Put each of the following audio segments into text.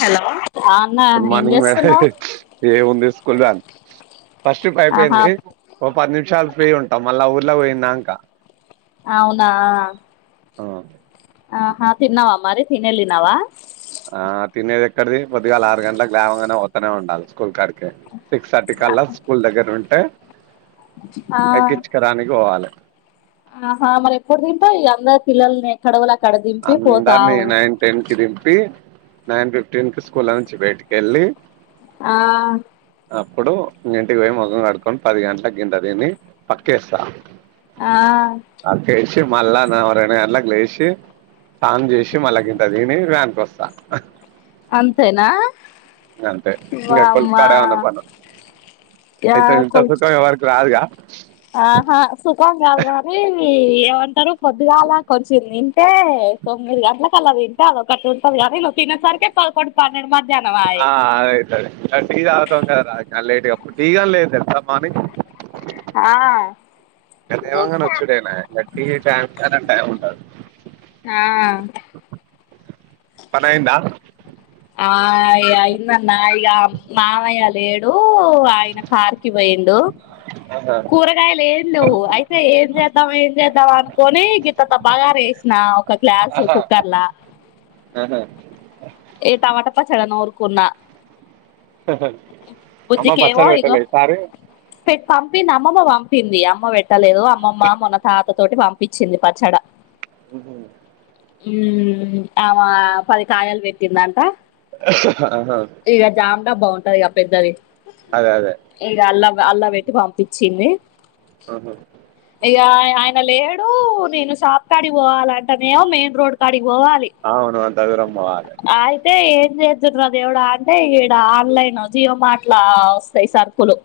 hello అన్న good ఏం morning madam చేస్తున్నావు ఏం ఉంది కుల్వాన్ ఫస్ట్ ఆహా అయిపోయింది ఓ పది నిమిషాలు ఫ్రీ ఉంటాం మళ్ళా ఊర్లో పోయిందంక అవునా ఆ ఆహా తిన్నావా మరి తినేలిినవా ఆ తినేది ఎక్కడిది పొద్దుగాల ఆరు గంటలకు లేవగానే వస్తనే ఉండాలి స్కూల్ కడికే సిక్స్ థర్టీ కల్లా స్కూల్ దగ్గర ఉంటే ఆ ఎక్కించకరానికి పోవాలి ఆహా మరి ఎప్పుడు తింటావ్ అందరు పిల్లలని కడవలా అందరిని నైన్ టెన్ కి దిం పి నైన్ ఫిఫ్టీన్ కి స్కూల్ నుంచి బయటికిె వెళ్ళి ఆ అప్పుడు ఇంటికి పోయి ముఖం కడుకొని పది గంటల గింట దీన్ని పక్కేస్తా ఆ చి మళ్ల్ళా రెండు గంటలకు లేసి స్నానం చేసి మళ్ళ గింత తిని వ్యానికి వస్తా అంతేనా ఇంకా అంతే కడుపు వామ్మా కాడ ఏమన్నా పని యా అయితే ఇంత కొల్ సుఖం ఎవ్వరికీ రాదుగా ఆహా సుఖం కాదు కాని ఏమంటారు పొద్దుగాలా కొంచచ్చంది తింటే తొమ్మిది గంటలక అలా తింటే అదొ ఒకటి ఉంటుది కానీ నువ్ తన్నసరికి పదకొం పన్నెండు మంది ఆ అదైతా టీ తాగుదాం కదరా లేట్గా అప్పుడు తీగని లేదు తెలుసా మార్నింగ్ ఆ అదేవంగా న వచ్చుడేనా గట్టి టై టైమ్ ఉంటుంది ఆా పనైందా ఆ ఇయిందన్నాఇగ ఈ మామయ్య లేడు ఆయిన కారు కి పోయిండు ఆహా కూరగాయలు ఏం నువ్వు అయితే ఏం చేద్దాం ఏం చేద్దాం అనుకోొని గిత్త త బగాారేసి నా ఒక క్లాస్ కుక్కర్లా ఆహా ఏ టమాట పచ్చడి నూరుకున్న అమ్మా పచ్చలు ఇగో వెట్టలే ఈ సారి పెట్ పంపింది అమ్మమ్మ పంపింది అమ్మ పెట్టలేదు అమ్మమ్మ మొన్న తాత తోటి పంపించింది పచ్చడా ఉహూ హ్మ్మ్ ఆమ పది కాయలు పెట్టిందంట ఆహా ఇకా బాగుంటది ఇక పెద్దది అదే అదే ఇక అల్లా అల్లా పెట్టి పంపించింది ఆహా అయ్యా ఆయన లేడు నేను షాప్ కాడి పోవాలంటే నేమో మెయిన్ రోడ్ కాడికి పోవాలి అవును అంత దూరం పోవాలే అయితే ఏ ఏం చేద్దును రా దేవుడా అంటే ఈడ ఆన్లైన్ జియో మార్ట్ లో వస్తాయి సరుకులు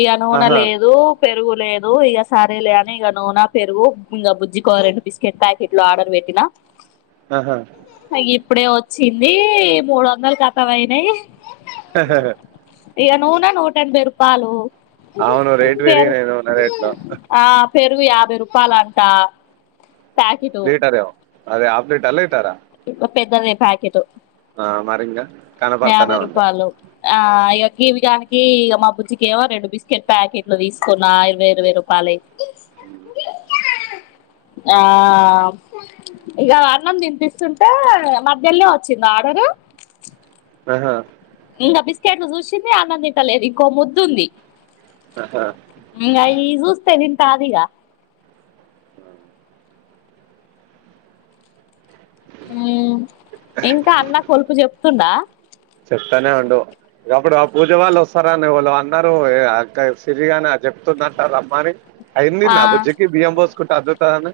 ఇకనూనె ఆహా లేదు పెరుగు లేదు ఇక సరేలే అని ఇక నూనె పెరుగు ఇంక బుజ్జి కో రెండు బిస్కెట్ ప్యాకెట్లు ఆర్డర్ పెట్ టీనా ఆహా ఇప్పుడే వచ్చింది మూడు వందలు కతం అయినాయి హహా ఏ నూనె నూట ఎనభై రూపాలు అవును రేటు పెరుగు పెరిగినయి నూనె రేట్లు ఆ పెరుగు యాభై రూపాయలు అంట లీటర్ అదే హాఫ్ లీటర్ లీటరా పెద్దదే ప్యాకెట్ ఆ మరి ఇంగ కనపడుతానే యాభై ఉంటాయ్ రూపాయలు ఆ ఇక గీవిగానికి ఇక మా బుజ్జికి ఏమో రెండు బిస్కెట్ ప్యాకెట్లు తీసుకున్న ఇరవై ఇరవై రూపాయలు [inaudible] హ ఆ ఇక అన్నం తినిపిస్తా చూస్తుంటే మధ్యల్లో వచ్చిందా ఆడరు ఆహా ఇంకా బిస్కెట్లు చూసింది అన్నం తింటలేదు ఇంకో ముద్దుంది ఆహా ఇంగ అయి చూస్త తింటాదీగా హ్మ్మ్ ఇంకా అన్న కొలుపు చెప్తుండా చెప్తానే ఉండు ఇకప్పుడు ఆ పూజ వాళ్ళు వస్తారాని వాళ్ళు అన్నారు అక్క సిరిగానే చెప్తున్నట్ట రమ్మని అయ్యింది ఆ నా బుజ్జికి బియ్యం పోసుకుంటే అద్దుతానని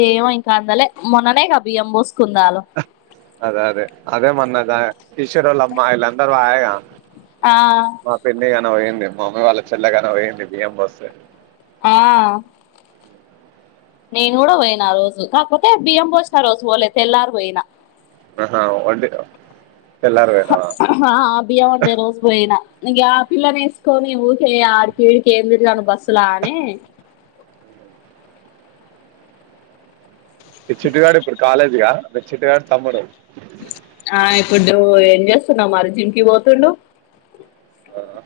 ఏమో ఇంకా అందలే మొన్ననే క బియ్యం పోసుకుందాలు అదే అదే అదే మన్నదా కిషోర్ వాళ్ళ అమ్మ ఇలా అందరు ఆగ ఆ పోయింది మా మమ్మీ వాళ్ళ చెల్లగానే పోయింది బియ్యం బస్తంది ఆ నేను కూడా పోయినా రోజు కాకపోతే బియ్యం పోసిన రోజు పోలే తెల్లారు పోయిన ఆహా అంటే ఆ బియ్యం అమ్మేరోజు పోయినా ఇంగ ఆ పిల్లని వేసుకొని ఊరికే ఆడికిడికి ఎందుకులే బస్సులా అనే ఈ చిట్టుగాడు ఇప్పుడు కాలేజీ గా అ చిట్టుగాడు తమ్ముడు ఆ ఇప్పుడు ఏం చేస్తున్నాం మరి జిమ్ కి పోతుండు ఆ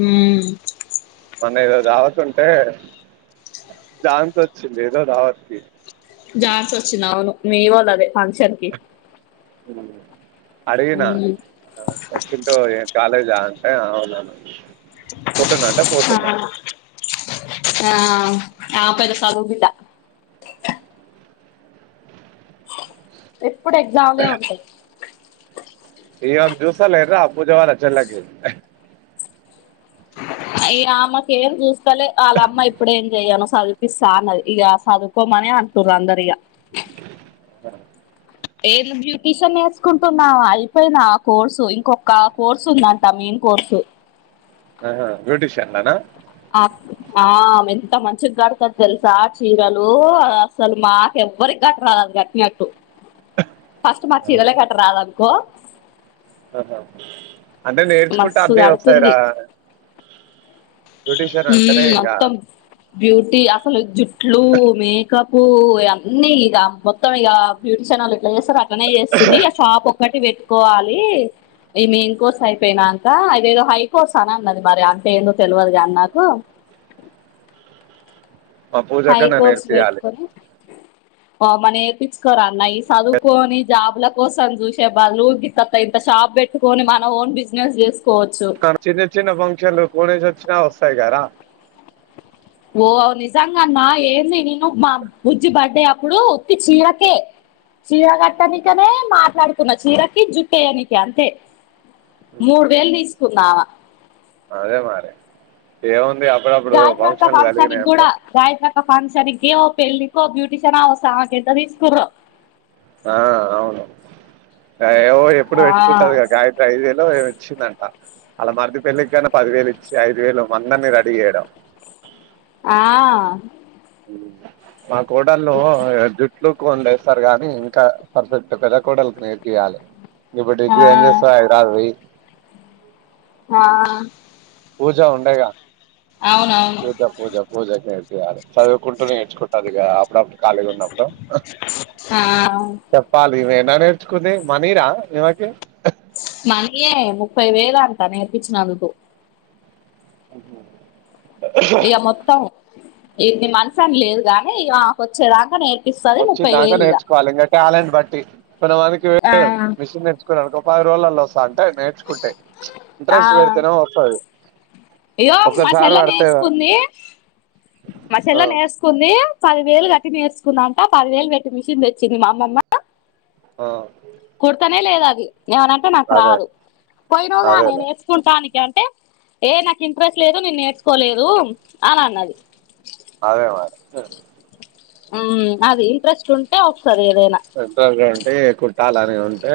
హ్మ్మ్ మొన్న ఏదో దావత్ ఉంటే ఝాన్సి వచ్చింది ఏదో దావత్కి ఝాన్సి వచ్చింది అవును మీ వాళ అదే ఫంక్షన్ కి అడిగిన వచ్చింట కాలేజా ఆ అవునవును పోతున్నా అంట పోతున్నా ఆ ఆ బిడ్డ చదువు బిడ్డ ఎప్పుడు ఎగ్జామ్లే ఉంటాదీ ఇవగ్ చూస్తాలేదా ఆ పూజ వాలా చల్కి ఈ అమ్మకి ఏం చూస్తాలే వాళ్ళ అమ్మ ఇప్పుడేం చెయ్యను చదిపిస్తా అన్నది ఇక చదుకోమని అంట్ర అందరు ఇక ఆ ఏద బ్యూటీషియన్ నేర్చుకుంటున్న అయిపోయినా కోర్సు ఇంకొక కోర్సు ఉందంట మీ కోర్స్ ఆహ బ్యూటిషియన్లోన అమె ఎంత మంచి కడుతది తెలుసా చీరలు అస్సలు మాక్ ఎవరి కాటన్ అలకి కట్టినట్టు ఫస్ట్ మాకు చీరలే కట్టి రాదు అనుకో ఆహా అంటే నేర్చుకుంటే మస్తు అన్ని వస్తాయి రా కడుతుంది బ్యూటీషియన్ అంటేనే మ్మ్ ఇంకా మొత్తం బ్యూటీ అసలు జుట్లు మేకప్ పు అన్నీ ఇక మొత్తం ఇక బ్యూటీషన్ వాళ్ళు ఇట్లా చేస్తారు అట్నే చేస్తుంది ఇ షాప్ ఒకటి పెట్టుకోవాలి ఈ మేన్ కోర్స్ అయిపోయినాకా అదేదో హై కోర్స్ అని అన్నది మరి అంతే ఏందో తెలవదు నాకు కు మా హై పూజకన్నా కోర్స్ వెయిట్ నేర్పియాలి కూడా మని నేర్పించుకోరా అన్నయి చదువుకొని జాబ్లు కోసం చూసే బాలు ఇ ఇంత షాప్ పెట్టుకొని మన ఓన్ బిజినెస్ చేస్త కానీ చిన్న చిన్న ఫంక్షన్లు కొనేసి వచ్చినా వస్తాయి గారా ఓ నిజంగాఅన్న ఏంది నిను మా బుజ్జి బర్డే అప్పుడు ఒత్తి చీరకే చీర కట్టనికనే మాట్లాడుకున్నా చీరకి జుట్టేయనికి అంతే మూడు వేలు తీసుకుంది అమె అదే మరీ ఏ గాయత్రి అక్క ఫంక్షన్ కూడా గాయత్రి అక్క ఫంక్షన్ కీ పెళ్లికో బ్యూటిషిన్ అవసరమా మాకైంత తీసుకుర్ర ఆ అవును ఏమో ఎప్పుడు పెట్టుకుంటారు ఆ కదా గాయత్రి ఐదేలో ఏమి ఇచ్చిందంట అలా మరది పెళ్లికి కన్నా పది వేలు ఇచ్చి ఐదు వేలు అందరిని రెడీ చేయడం ఆ మా కోడళ్లలో లుక్ వండేస్తారు కానీ ఇంకా పర్ఫెక్ట్ పెద్ద కోడలకి నేర్పియ్యాలి ఇప్పుడు ఆ డిగ్రీ ఏం చేస్తావ్ అందర్వి ఆ పూజ ఉండేగా అవునవును పూజ పూజ పూజ క ఇ చదువుకుంటూనే నేర్చుకుంటుది ఇక అప్పుడప్పుడు ఖాళీగా ఉన్నప్పుడు ఆ చెప్పాలి ఇవేన్న నేర్చుకుని మనీనా ఈమెకి మనీయే ముప్పై వేలు అంట నేర్పించినందుకు ఆహ ఇక మొత్తం ఇది నీ మనస అని లేదు గాని ఇక వచ్చేదాక నే వచ్చి దాకా నేర్చుకోవాలి ఇంకా టాలెంట్ బట్టి మనం మనకి ఆ మిషన్ నేర్చుకున్నానుకో ప్పైదు రోజలల్లో వస్తా అంటే నేర్చుకుంటే ఇంట్రెస్ట్ పెడితేనే వస్తాది అయ్యో మా చెెల్ల నేర్చుకుంది మా ఆ చెెల్ల నేర్చుకుంది పది వేలు కట్టి నేర్చుకుందట పదివేలు పెట్టి మిషిన్ తెచ్చింది మా అమ్మమ్మ ఆ కుర్తనే లేదు అది ఏమనంటే నాకు అదే రాదు పోయినవ్గా నే అదేలే నేర్చుకుంటానికి అ ఏ నాకు ఇంట్రెస్ట్ లేదు నేను నేర్చుకోలేదు అని అన్నది సరే ఉమ్ అది ఇంటంట్రెస్ట్ ఉంటే వస్తది ఏదైనా ఉంటదిగంటె కుట్టాలని ఉంటే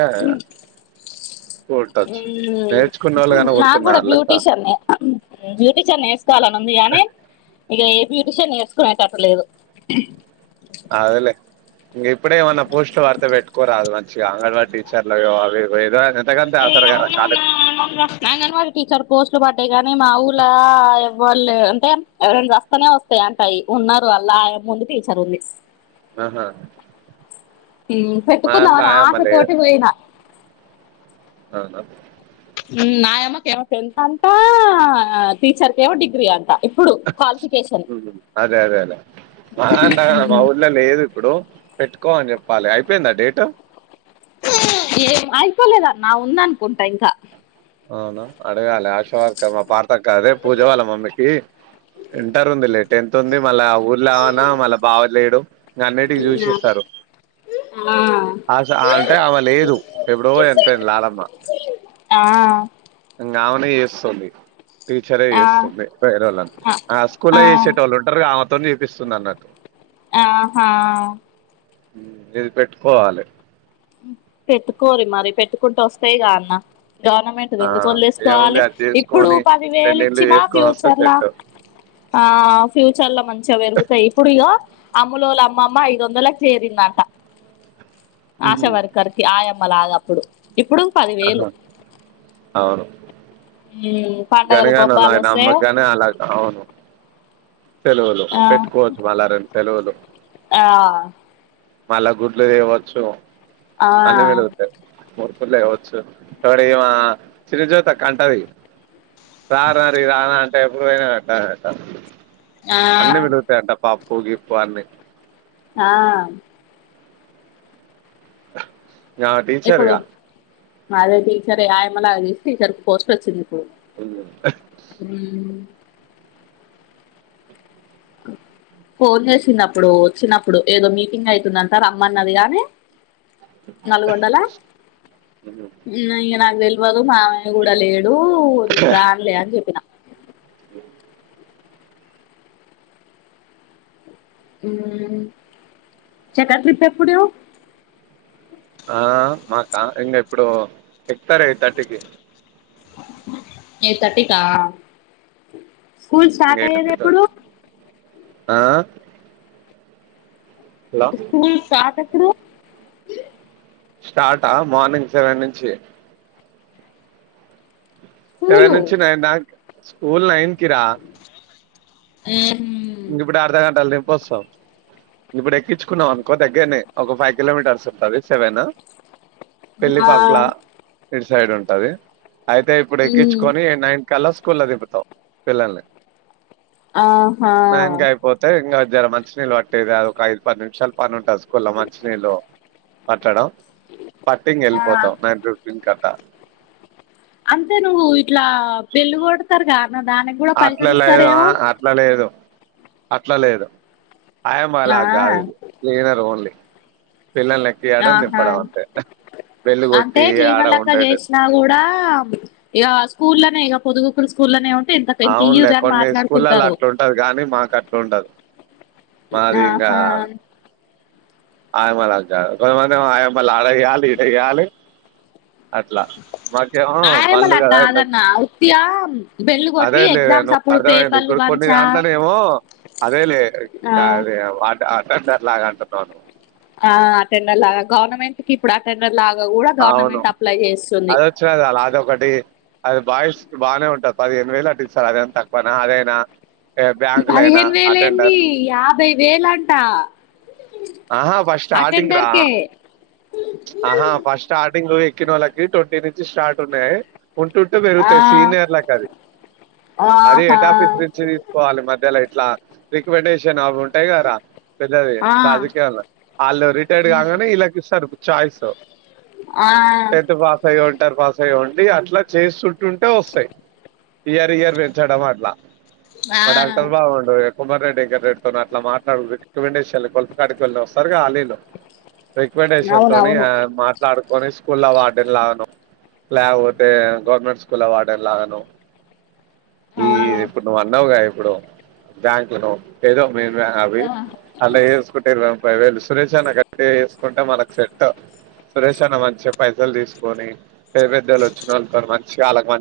కుట్టొచ్చు ఉమ్ నేర్చుకున్నోళ్ళు గాని నా కూడా కుడుతున్నారు లెక్క బ్యూటీషియన్ని బ్యూటీషియన్ వేసుకోవాలని ఉంది గానే ఇగ ఏ బ్యూటిషియన్ నేర్సుకునేటట్టులేదు అదెలె ఇంగ ఇప్పుడే ఏమన్నా పోస్ట్ వడితే పెట్టుకోరాదు మంచిగా ఆంగడవాడి టీచర్లు అవి ఏదో ఎంతకంతే ఏ ఆసరా కదా కాలేదు అంగన్వాడి టీచర్ పోస్ట్లు పడ్డే కానీ మా ఊలా వాళ్ళు అంటే ఎవరైనా రాస్తేనే వస్తాయి అంటయి ఉన్నారు అల్లా ముందు టీచర్ ఉంది ఆహా మా దాంట్ల పెట్టుకుందామని ఆయమ్మ ఆశతోటి పోయినా అవున ఉ నాయమ్మకేమో తెలుసంట టీచర్ కేమో డిగ్రీ అంట ఇప్పుడు క్వాలిఫికేషన్ ఉ అదే అదే అదే మా నాన్న మా ఊళ్లో లేదు ఇప్పుడు పెట్టుకో అని చెప్పాలి అయిపోయిందా డేట్ ఏం అయిపోలేదా అన్న ఉందనుకుంటా ఇంకా అవున అడగాలి అశోక్ మా పార్త కాదే పూజ వాళ్ళ మమ్మీకి ఇంటర్ ఉంది లే టెన్త్ ఉంది మళ్ళా ఊర్లు అవనా మళ్ళా బావలేడు ఇంగ అన్నిటికి చూసిస్తారు అస అంటే అమ లేదు ఎప్పుడో చనిపోయింది లాలమ్మ ఆ ఇంగ ఆమెనే చేస్తుంది టీచరే ఆ చేస్తుంది పేరోళ్ళని ఆ స్కూలే చేసేటోళ్ళు ఉంటారు ఆమెతో చేపిస్తుంది అన్నట్టు ఆహా ఇది పెట్టుకోవాలి పెట్టుకోరి మరి పెట్టుకుంటూ వస్తాయి గా అన్న గవర్నమెంట్ది ఆ ఎందుకు ఏముంది వలేసుకోవాలి అది ఇప్పుడు చేసుకొని పది వేలు రెండేళ్ళు ఇచ్చినా చేసుకొని వస్తే ఫ్యూచర్లా సెట్ ఆ ఫ్యూచర్ లో మంచిగా పెరుగుతాయి ఇప్పుడు ఇగ అమ్ములు లొల్ల అమ్మమ్మ ఐదు వందలకు చేరిందట ఉ హు ఆయమ్మ లాగాప్పుడు ఇప్పుడు పదివేలు ఆహా మ్మ్ పండగలు గనిగాని బొబ్బాలు వాళ్ళాన వస్తే అమ్మకుగాని అలా అవును సెలవులు ఆ పెట్టుకోవచ్చు మల్ల రెండు సెలవులు ఆ మళ్ళా గుడ్లు తీయవచ్చు ఆ అన్నీ మిలుగుతాయి కుల్ లేవచ్చు తోడిగిమ సిరి జ్యోతక్క కంటది రారారిరు రానా అంటే ఎప్పుడు అయినా పెట్టట్ట ఆ అన్నీ మిలుగుతాయి అంట పప్పు గిప్పు అన్ని ఆ ఆమె ఇప్పుడు టీచర్గా అదే టీచర్ ఆయమల చేస్తే టీచర్ పోస్ట్ వచ్చింది హ్మ్ అ ఫోన్ చేసిందిప్పుడు వచ్చినప్పుడు ఏదో మీటింగ్ అయితుందంట రమ్మన్నది గానీ నల్గొండలా ఇక నాకు తెల్వదు మా అయన కూడా లేడు నేను రానులే అని చెప్పినా ఉ ఉమ్ చక్క ట్రిప్ ఎప్పుడు ఆ మాకా ఇంకా ఇప్పుడు ఎకుతారు ఎయిట్ థర్టీకి ఎట్ తర్టీకా స్కూల్ ఇంగ స్టార్ట్ ఎయిట్ అయ్యేది ఎప్పుడు అయితుంది ఆ హలో స్కూల్ స్టార్ట్ ఎప్పుడు స్టార్టా మార్నింగ్ సెవెన్ నుంచి సెవెన్ స్కూలు నుంచి నైన్ ద స్కూలు నైన్కీ ర హ్మ్మ్ పోస్తావ్ ఇప్పుడు ఎక్కించుకున్నావ్ అనుకో దగ్గరనే ఒక ఫైవ్ కిలోమీటర్స్ ఉంటది సెవెను పెళ్లి ఆ పక్కల ఇటు సైడ్ ఉంటది అయితే ఇప్పుడు ఉమ్ ఎక్కించుకొని నైన్ కలా స్కూల దింపుతాం పిల్లల్ని ఆహా నైన్కీ అయిపోతే ఇంకా జర మంచినీళ్ళు పట్టేది అది ఒక ఐదు పది నిమిషాలు పని ఉంటంది స్కూల్లో మంచినీళ్ళు పట్టడం పట్టంగ్ ఆ వెళ్ళిపోతాం నైన్ ఫిఫటీన్ కట్ట అంతే నువ్వు ఇట్లా బెళ్ళు కొడతారుగా అన్న దానికి కూడా అట్ల పైసలు లేదు ఆ ఇస్తారేమో అట్లా లేదు అట్లా లేడు ఐయామ్ ఆ ఆలా కాదు క్లీనర్ ఓన్లీ పిల్లలకి యడం ఆహా దింపడమంతే అంటే క్లీనర్ లెక్క చేసినా కూడా ఇక స్కూలనే ఇగ పొదుగుకులు స్కూలనేను అవునులే కొన్ని స్కూళ్ళలో అట్లుంటది కానీ మాకు అట్లుండదు మారిందా ఆహా ఆయమ అలాకాదు ఆయమా ఆడయాల ఇడయాల అట్లా మాకేమో పంలు ఆయమ్మలా కదా కాదన్న ఉత్తిగా బెల్లు కొట్టి అదే లేదే ఎగ్జామ్స్ అప్పుడు అర్థమైంది పేపర్లు ఇప్పుడు కొన్ని పంచా దాంట్లోనే ఏమో అదే లే ఆ వాట అటెండర్ లాగా అంటున్నాను అ అటెండర్ లాగా గవర్నమెంట్ కి ఇప్పుడు అ టెండర్ లాగా కూడా అవును గవర్నమెంట్ అప్లై చేస్తుంది అద వచ్చినద అలా అదొకటి అది బాయ్సకు బాగానే ఉంటంది పదిహేను వేలులా స్తార్ అదేంత తక్కువనా అదేనా పదిహేను వేలు ఏంది యాభై వేల అంట ఆహా ఫస్ట్ స్టార్టింగ్ రా అటెండర్కే ఆహా ఫస్ట్ స్టార్టింగ్ ఎక్కినోళ్ళకి ట్వంటీ నుంచి స్టార్ట్ ఉన్నాయి ఉంటుంటే ఆ పెరుగుతాయి సీనియర్లలకు అది అది ఆహా హెడ్ ఆఫీస్ నుంచి తీసుకోవాలి మధ్యలో ఇట్లా రికమెండేషన్ అవి ఉంటాయి కదరా పెద్దది ఆ రాజకీయాల్లో వాళ్ళు రిటైర్డ్ కాగానే ఇలాకి ఇస్తాడు ఛాయస్ ఆ టెన్త్ పాస్ ఐంటారు పాస్ అయిం అ అట్లా చేస్తుంటుంటే వస్తయ్ ఇయర్ ఇయర్ పెంచడం అట్ల ఆ మ డాక్టర్ బాగు [unintelligible] [unintelligible] రికమెండేషన్ తోని అవునవును మాట్లాడుకొని స్కూల్ అ వార్డెన్ లాగనో ల్యపోతే గవర్నమెంట్ స్కూల్ వార్డెను ఈ ఆ ఇప్పుడు నువ్వు అన్నావుగ ఇప్పుడు బ్యాంకు నువ్వు ఏదో మే అవి అలా వేసుకుంటే ఇ ముపై వేలు సురేష్ అను కట్టి వేసుకుంటే మనకు సురేష్ అన్న మంచిగా పైసలు తీసుకొని పెద్ద పెదోల్లు వచ్చిన వాళ్ళుతో మంచిగాళ్కి మంచి